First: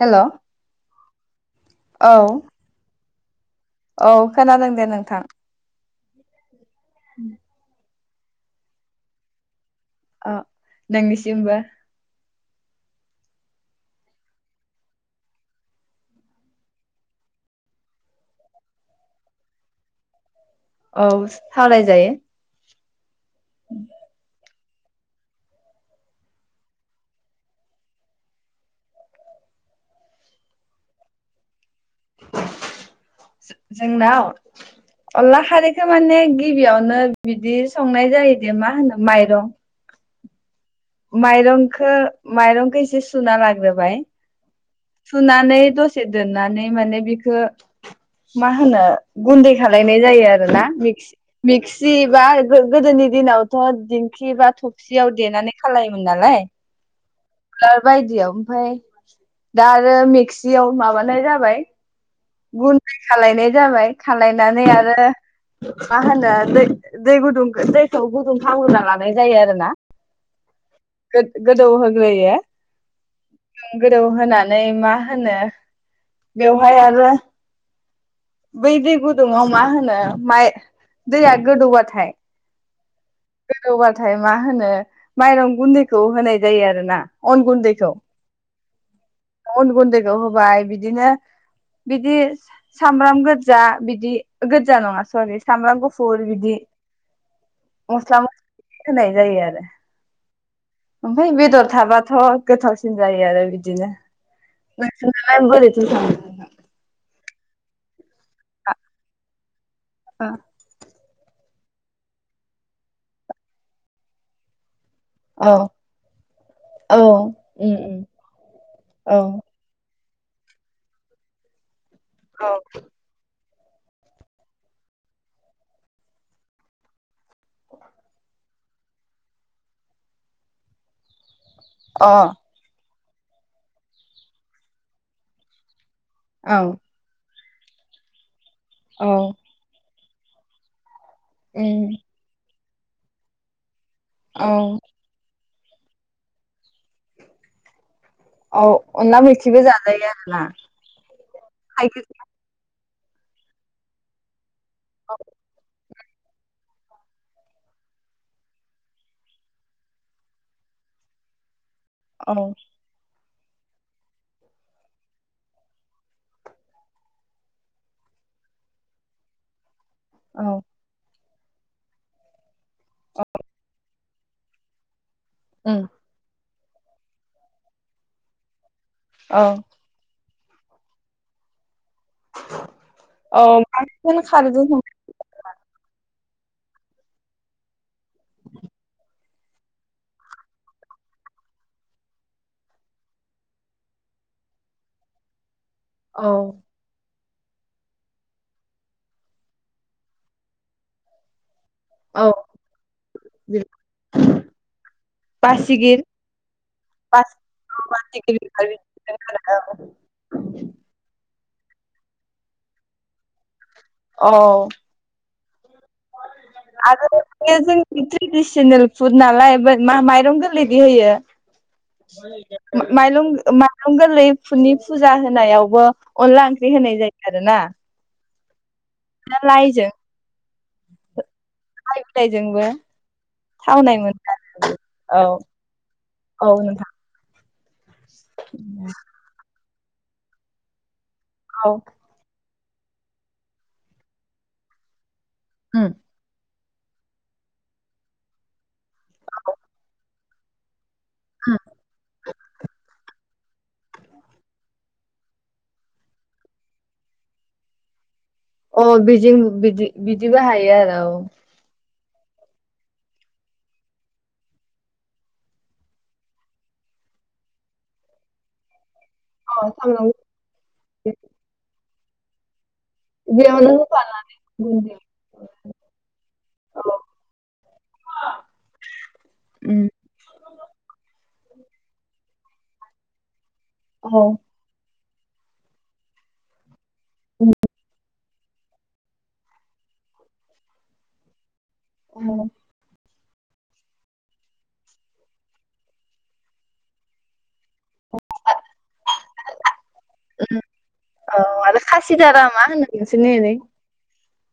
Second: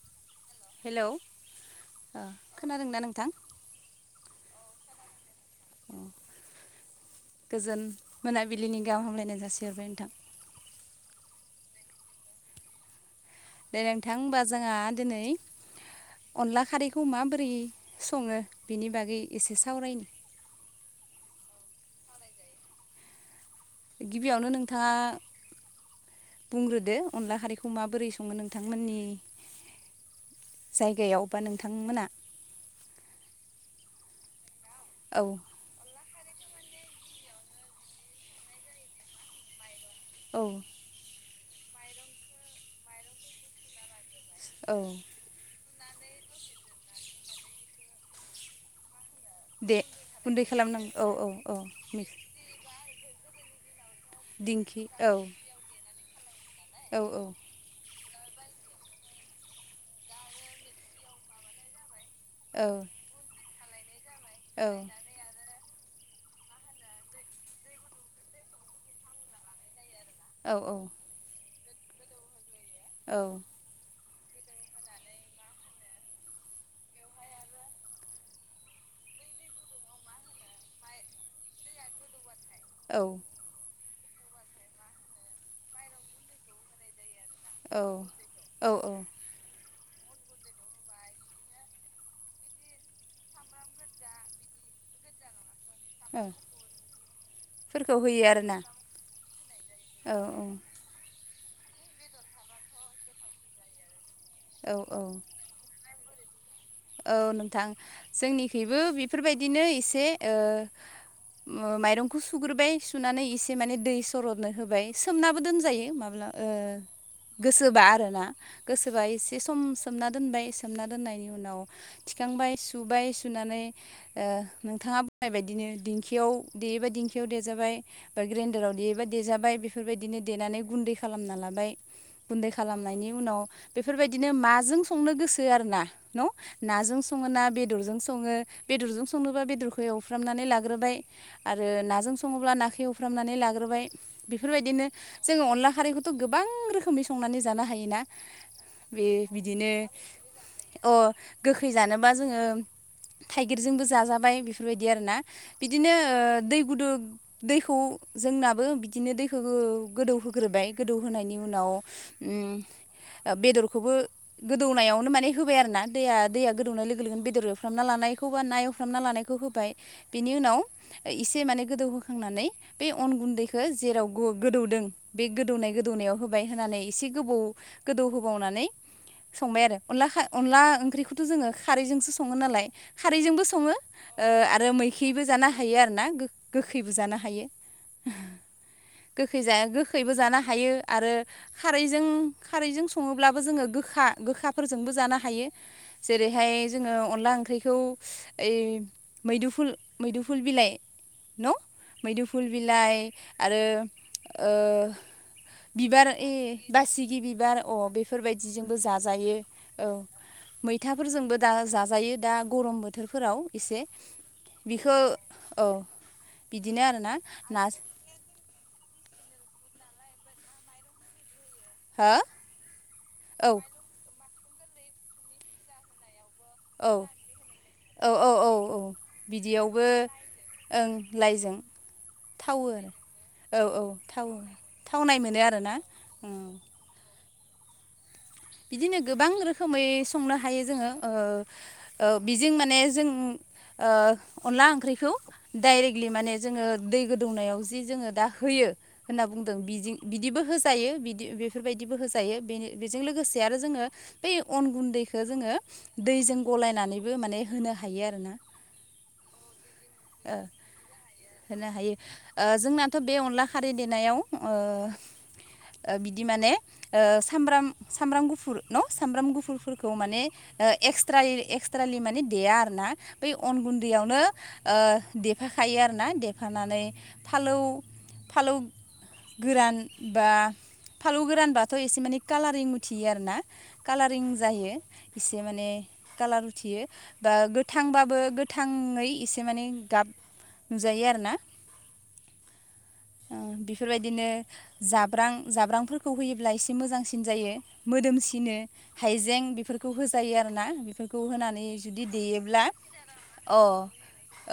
Hello hello ओ खोनादोंना नोंथां औ खोनादों दे नोंथां गोजोन मोनाबिलिनि गाहाम हामलायनाय जासि अ नोंनिसिमबो दे नोंथां होमबा जोंहा दिनै अनला खारैखौ माबोरै सङो बिनि बागै एसे सावरायनो औ सावरायजायो गिबियावनो नोंथाङा बुंग्रोदो अनला खारैखौ माबोरै सङो नोंथांमोननि जायगायाव बा नोंथांमोना जोंनाव औ अनला खारिखौ माने गिबियावनो बिदि संनाय जायो दे मा होनो माइरं औ माइरंखो माइरंखौ एसे सुना लाग्रोबाय औ सुनानै दसे दोननानै माने बिखो मा होनो गुन्दै दे खालायनाय जायो गुन्दै आरो ना खालामनांगौ मिक्स औ औ मिक्सि बा गोदोनि दिनावथ दिंखि बा थबसियाव देनानै खालायोमोन नालाय औ औ दियाव ओमफाय दा आरो मेक्सियाव माबानाय जाबाय औ गुन्दै खालायनाय जाबाय खालायनानै औ आरो मा होनो दै दै गुदुं दैखौ गुदुं खावलाना लानाय जायो आरो ना औ औ गोदौ होग्रोयो औ दौ होनानै मा होनो बेवहाय आरो [inaudible] बै दै गुदुङाव मा होनो माइ दैया गोदौबाथाय औ थाय मा होनो माइरं गुन्दैखौ होनाय जायो आरो ना अन गुन्दैखौ औ अन गुन्दैखौ होबाय बिदिनो बिदि सामब्राम गोजा बिदि गोजा नङा सरि सामब्राम औ गुफुर बिदि फोरखौ मस्ला होयो आरो मस्लि ना होनाय जायो आरो औ ओमफ्राय बेदर थाबाथ' गोथावसिन जायो आरो बिदिनो औ औ नोंसोरनालाय बोरैथो जायो औ नोंथां जोंनिखैबो बेफोरबायदिनो एसे ओ ओ माइरंखौ सुग्रोबाय सुनानै एसे माने दै सरदनो होबाय सोमनाबो औ दोनजायो माबा ओ औ उम गोसोबा आरोना गोसोबा एसे उम समसि सोमना दोनबाय सोमना दोननायनि उनाव औ थिखांबाय सुबाय सुनानै ओ नोंथाङा बुंनाय बायदिनो दिंखियाव देयोबा दिंखियाव देजाबाय बा ग्रेडाराव देयोबा देजाबाय बेफोरबायदिनो देनानै गुनदै खालामना ला बाय अ गुन्दै खालामनायनि उनाव बेफोरबायदिनो माजों संनो गोसो आरोना। न' औ नाजों सङो ना बेदरजों सङो बेदरजों औ संनोबा बेदरखौ एवफ्रामनानै लाग्रोबाय। आरो उम नाजों सङोब्ला नाखौ एवफ्रामनानै लाग्रोबाय औ बेफोरबायदिनो जोङो अनला खारैखौथ' गोबां रोखोमै संनानै जानो हायोना। औ बे अनला मैखिबो बिदिनो जाजायो आरो ना। अ गोखै जानोबा जोङो थाइगिरजोंबो जाजाबाय बेफोरबायदि आरोना बिदिनो ओ दै गुदु दैखौ जोंनाबो बिदिनो दैखौ गोदौहोग्रोबाय गोदौ होनायनि उनाव औ ओम ओ बेदरखौबो गोदौनायावनो माने होबाय आरो ना। दैया दैया गोदौनाय लोगो लोगोनो बेदर एवफ्रामना लानायखौ बा ना एवफ्रामना लानायखौ होबाय। बेनि उनाव औ ओइ इसे माने गोदौहोखांनानै बे अन गुन्दैखो जेराव गु गोदौदों बे गोदौनाय उम गोदौनायाव होबाय होनानै एसे गोबौ गोदौ होबावनानै औ संबाय आरो अनला खा- अनला ओंख्रिखौथ' जोङो खारैजोंसो सङो नालाय औ खारैजोंबो सङो, बांसिन ओ खारैजों आरोओ सं मैखैबो जानो हायो आरोना गो गोखैबो जानो हायो। गोखै जाया गोखैबो जानो हायो आरो खारैजों खारैजों सङोब्लाबो जोङो गोखा गोखा फोरजोंबो जानो हायो औ जेरैहाय जों अनला ओं ओंख्रिखौ ओइ मैदुफुल मैदुफुल बिलाइ न' औ मैदुफुल बिलाइ आरो ओ बासिगिर बिबार ए बासिगि बिबार अ बासिगिर बेफोरबायदिजोंबो जाजायो औ। मैथाफोरजोंबो दा जाजायो दा गरम बोथोरफोराव इसे औ बिखौ औ बिदिनो आरो आरोना ना जोंनि ट्रेडिसनेल फुड नालाय बो मा माइरं गोरलै दि होयो हो [inaudible] मा-माइलं औ माइरं गोरलै फुनि फुजा होनायावबो अनला ओंख्रि औ होनाय जायो आरो ना। औ औ औ बिदियावबो ओं लाइजों लाइ बिलाइजोंबो थावो औ औ थावनाय मोनो थावो। थावनाय आरो मोनो आरोना ओम। औ औ नोंथां बिदिनो गोबां रोखोमै संनो हायो जोङो ओ औ ओ बिज जिं माने जों ओ अनला ओंख्रिखौ डाइरेक्टलि माने जोङो दै गोदौनायाव जि जोङो दा होयो होनना बुंदों बिजिं बिदिबो होजायो बि दि बेफोरबायदिबो होजायो बेनि बेजों लोगोसे जि आरो जोङो बै अन गुन्दैखो जोङो दैजों गलायनानैबो माने होनो हायो आरो ना। अ बिजिं बिदि बिदिबो हायो आरो औ। होनो हायो ओ जोंनाथ' बे अनला खारि देनायाव ओ बिदि माने ओ सामब्राम सामब्राम गुफुर न' सामब्राम अ गुफुरफोरखौ सामब्राम माने गुफुर एक्सट्रायै एक्सट्रालि माने देया आरो ना। बै अन बेयावनो गुन्दैयावनो होफानानै ओ गुन्दै देफाखायो आरोना देफानानै फालौ फालौ गोरान उम बा फालौ गोरान बा थ' एसे माने कालारिं उथियो आर ना कालारिं औ जायो। एसे माने कालार उथियो बा गोथांबाबो गोथाङै एसे माने गाब नुजायो आरोना। औ। ओ बेफोरबायदिनो जाब्रां जाब्रांफोरखौ होयोब्ला एसे मोजांसिन जायो। मोदोमसिनो हाइजें बेफोरखौ होजायो आरोना बेफोरखौ होनानै आरो जुदि देयोब्ला [unintelligible] अ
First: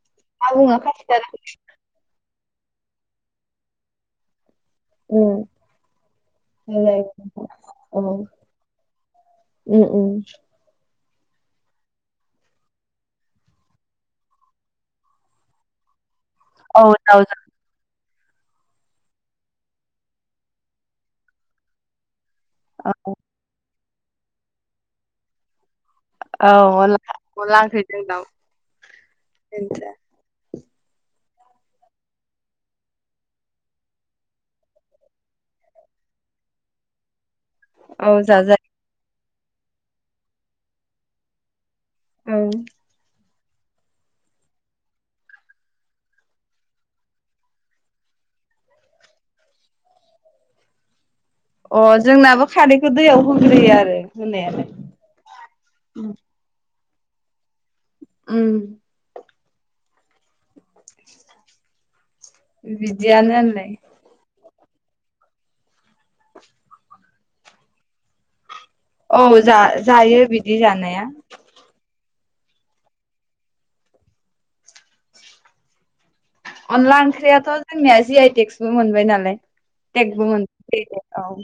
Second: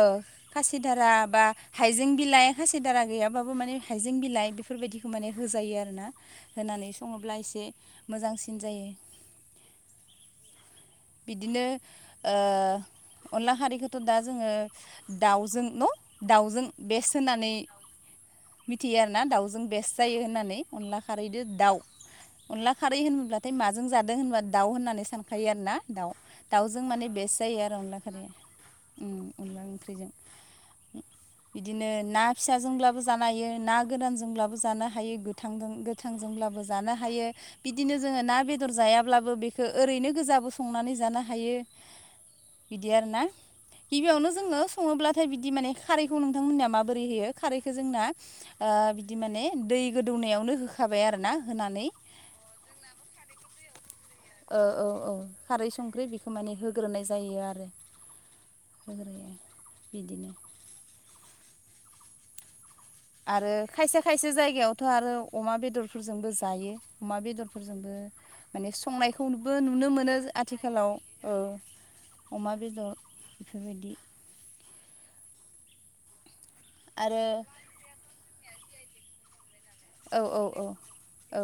ओ मा बुङो खासिधारा खासिदारा बा हाइजें बिलाइ खासि धारा गैयाबाबो माने हाइजें बिलाइ बे फोरबायदिखौ माने उम होजायो आरोना होनानै सङोब्ला एसे औ मोजांसिन जायो उम उम बिदिनो ओ अनला खारैखौथ' दा जोङो दाउजों न दाउजों औ बेस दाउजों होनानै मिथियो आरोना दाउजों बेस्ट जायो होननानै अनला खारै दो दाउ। अनला खारै होनब्लाथाय माजों जादों होनबा दाउ होननानै सानखायो आरोना। दाउ औ दाउजों अनला माने बेस्ट जायो आरो अनला ओंख्रिजों दाउ खारैया। उम अनला बेनोथ' ओंख्रिजों उम। बिदिनो ना फिसाजोंब्लाबो जानो हायो ना गोरानजोंब्लाबो जानो हायो गोथांदों गोथांजोंब्ला बाबो जानो हायो। बिदिनो औ जोङो ना जाजायो बेदर जायाब्लाबो बेखो ओरैनो गोजाबो संनानै जानो हायो। औ बिदि आरोना गिबियावनो जोंङो सङोब्लाथाय बिदि माने खारैखौ नोंथांमोननिया माबोरै होयो खारैखो जोंना ओ बिदि माने दै गोदौनायावनो होखाबाय आरोना अ होनानै जोंनाबो खारैखौ दैयाव होग्रोयो आरो ओ होनायालाय औ औ खारै संख्रि बेखौ माने होग्रोनाय जायो आरो उम होग्रोयो बिदिनो। सिथा [unintelligible] ओ बिदियानो ओनलाय इयावथ' आरो अमा बेदरफोरजोंबो जायो अमा बेदरफोरजोंबो माने औ संनायखौबो जा नुनो मोनो जायो जो बिदि आथिखालाव जानाया ओ अमा बेदर बेफोरबायदि अनला आरो ओंख्रियाथ' जोंनिया जि आइ टेक्सबो मोनबाय नालाय औ टेकबो मोन टेक अ औ।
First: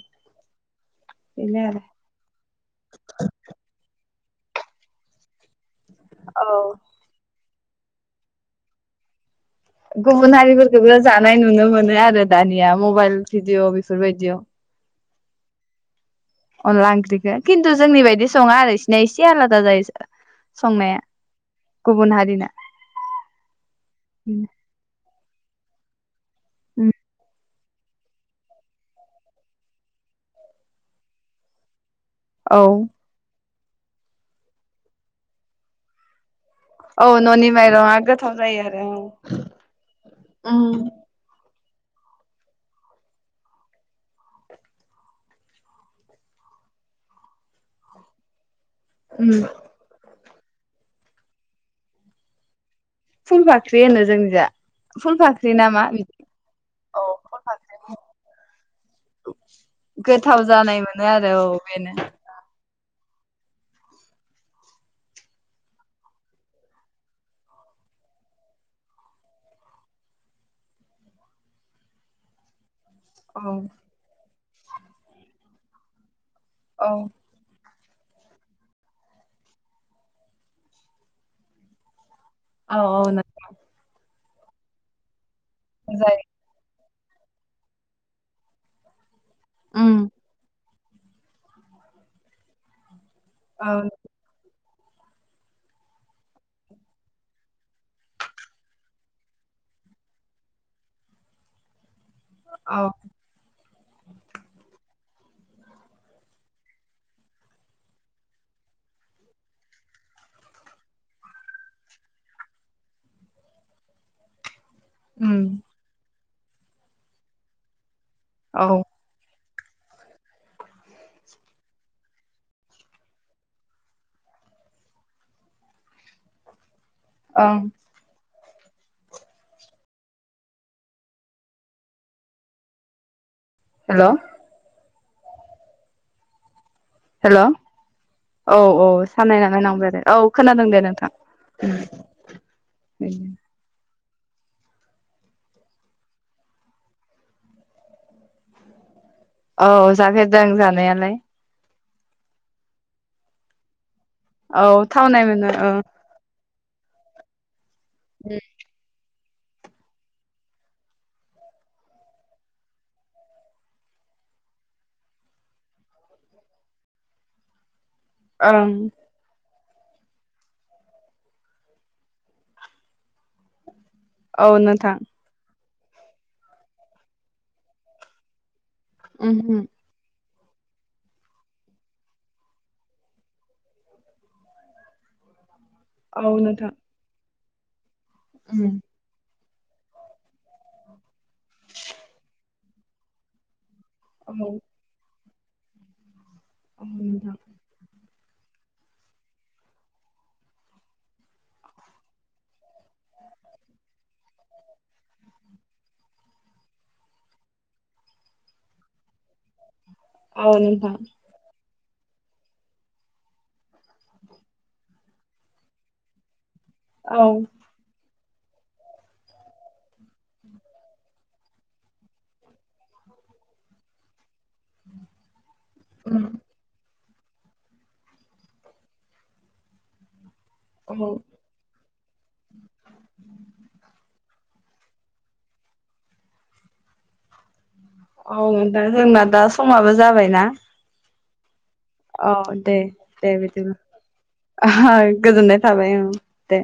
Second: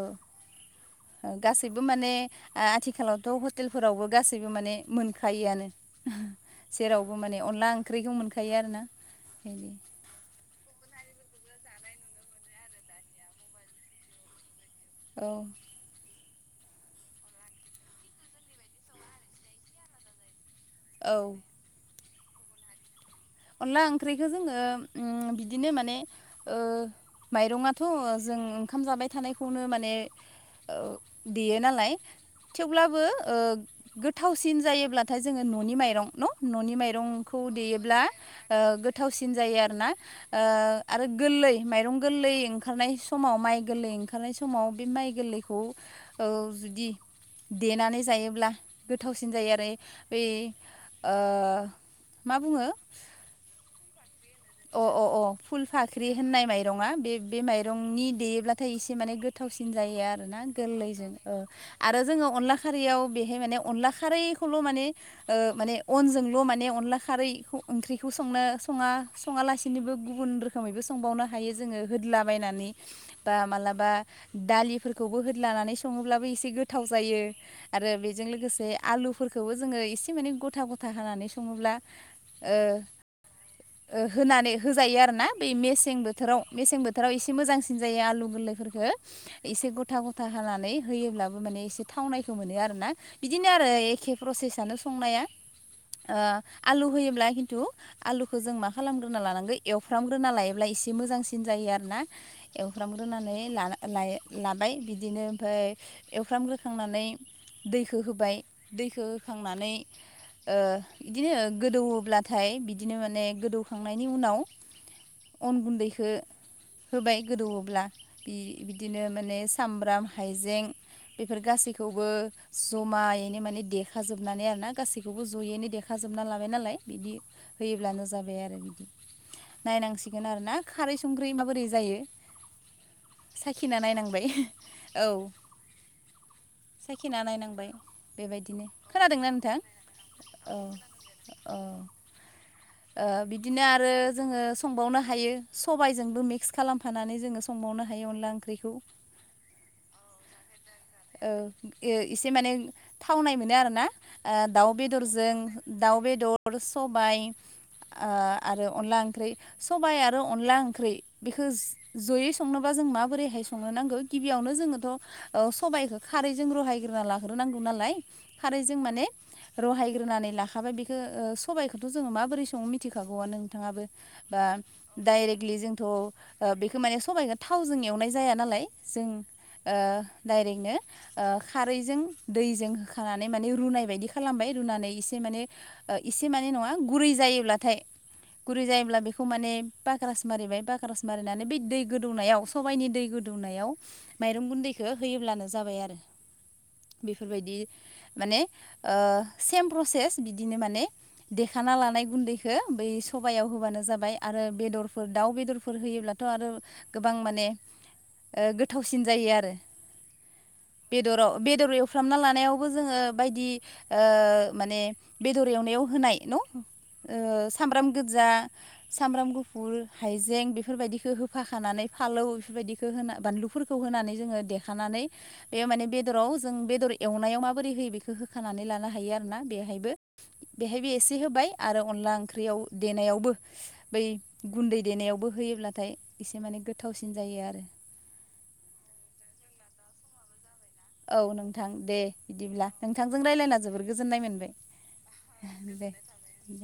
ओ बेनो गासैबो आरो माने आ आथिखालावथ' हटेलफोरावबो गासैबो माने मोनखायोआनो ओहो औ जेरावबो माने अनला ओंख्रिखौ मोनखायो आरोना। बिदि अ गुबुन हारिफोरखौबो जानाय नु नुनो मोनो आरो दानिया मबाइल भिडिअ' बेफोरबायदियाव। औ अनला ओंख्रिखो खिन्टु जोंनि बायदि सङा आरो इसिना एसे आलादा जायो इस आ संनाया औ गुबुन हारिना [unintelligible] अनला ओंख्रिखो जोङोम उम बिदिनो माने ओ माइरङा थ' जों ओंखाम जाबाय थानायखौनो माने ओ देयो नालाय औ थेवब्लाबो ओ गोथावसिन जायोब्लाथाय जोङो न'नि माइरं न न'नि औ माइरंखौ न'नि माइरङा देयोब्ला गोथाव ओ जायो आरो औ गोथावसिन जायो आरोना ओ उम आरो गोल लै माइरं गोललै ओंखारनाय समाव माइ गोललै ओंखारनाय समाव बे माइ गोललैखौ ओ खौ जुदि देनानै जायोब्ला उम गोथावसिन जायो आरै बै ओ मा बुङो फुल बाख्रि होनो जोंनि अ अ अ फुल फाख्रि होननाय माइरङा औ बे फुल बे फाख्रि माइरंनि देयोब्लाथाय एसे माने गोथाव थावसिन जायो आरोना गोथाव जानाय गोललै मोनो जों आरो ओ औ बेनो आरो जोङो अनला खारैयाव बेहाय माने अनला खारैखौल' माने ओ माने अनजोंल' माने अनला खारै खौ ओंख्रिखौसो संनो सङा सङालासिनोबो गुबुन रोखोमैबो संबावनो हायो जोङो होदलाबायनानै बा औ मालाबा दालिफोरखौबो होदलानानै सङोब्लाबो एसे गोथाव औ जायो। आरो बेजों लोगोसे आलुफोरखौबो जोङो एसे माने गथा गथा हानानै सङोब्ला ओ औ अ नोंथां। ओ होनानै होजायो आरो ना बै मेसें जायो बोथोराव मेसें बोथ थाराव एसे मोजांसिन जायो आलु गोरलैफोरखो एसे गथा उम गथा हानानै होयोब्लाबो माने एसे थावनायखौ मोनो आरोना बिदिनो आरो औ एखे प्रसेस आनो स संनाया ओ आलु होयोब्ला खिन्थु आलुखो जों मा खालामग्रोना लानांगो एवफ्रामग्रोना लायोब्ला एसे मोजांसिन जायो आरो ना औ एवफ्रामग्रोनानै लाना लायो लाबाय बिदिनो फोय एवफ्राम ग्रोखांनानै दैखो होबाय दैखो होखांनानै ओ बिदिनो गोदौओब्लाथाय बिदिनो माने गोदौ खांनायनि उनाव उम अन गुन्दैखो होबाय गोदौओब्ला बि औ बिदिनो माने सामब्राम, हाइजें बेफोर गासैखौबो जमायैनो माने देखाजोबनानै आरो ना गासैखौबो जयैनो देखाजोब जोबना लाबाय नालाय बिदि ओं होयोब्लानो जाबाय आरो। नायनांसिगोन आरो ना खारै संख्रै माबोरै जायो साखिना हेल' नायनांबाय औ। साखिना हेल' नायनांबाय औ बेबायदिनो औ खोनादोंना नोंथां सानायनानै नायनांबाय आरो औ खोनादों दे नोंथां। औ ओ बिदिनो आ आरो जोङो संबावनो हायो सबाइजोंबो मिक्स खालामफानानै जोङो संबावनो हायो अनला ओंख्रिखौ। औ जाफेरदों जानायालाय। ओ एसे माने थावनाय मोनो आरो ना ओ दाउ औ थावनाय बेदरजों मोनो औ दाउ बेदर सबाय ओ आरो अनला ओंख्रै सबाय आरो अनला ओंख्रै बेखो जयै संनोबा जों माबोरैहाय संनो नांगौ गिबियावनो जोङोथ' ओ सबायखो खारैजों रहायग्रोना लाग्रोनांगौ नालाय ओं खारैजों माने रहायग्रोनानै लाखाबाय बेखो ओ सबायखोथ' जोङो मा बोरै संङो मिथिखागौआनो नोंथाङाबो बा औ नोंथां डायरेकलि जों थ' ओ बेखो माने सबाइखो थावजों एवनाय जाया नालाय जों उम ओ डाइरेगनो ओ खारैजों दैजों होखानानै माने रुनाय बायदि खालामबाय रुनानै एसे माने ओ औ इसे माने नोंथां नङा गुरै जायोब्लाथाय गुरै उम जायोब्ला बेखौ माने पाकक्रास मारिबाय पाकक्रास मारिनानै बै दै गोदौनायाव सबाइनि दै गोदौनायाव औ माइरं गुन्दैखो होयोब्लानो जाबाय आरो औ नोंथां बेफोरबायदि माने ओ सेम प्रसेस बिदिनो माने दे खाना लानाय गुन्दैखो बै सबायाव होबानो जाबाय आरो बेदरफोर दाउ बेदरफोर होयोब्लाथ' आरो गोबां माने ओ गोथावसिन जायो आरो। औ नोंथां बेदर अ' बेदर एवफ फ्रामना लानायावबो जोङो बायदि ओ माने बेदर एवनायाव होनाय न' ओ औ सामब्राम गोजा सामब्राम गुफुर हाइजें बेफोरबायदिखो हो फाखानानै फालौ बिफोरबायदिखो होना बानलुफोरखौ होनानै जोङो देखानानै बे माने उम बेदराव जों बेदर एवनायाव माबोरै होयो बेखो होखानानै लानो हायो आरो ना बेहायबो बेहायबो औ एसे हो बाय आरो अनला ओंख्रियाव देनायावबो बै गुन्दै देनायावबो होयोब्लाथाय इसे माने गोथावसिन जायो आरो। औ दा जोंना दा समाबो जाबायना। औ नों नोंथां दे औ बिदिब्ला दे नोंथांजों दे रायलायना जोबोर बिदिब्ला गोजोननाय मोनबाय गोजोननाय थाबाय औ दे। दे।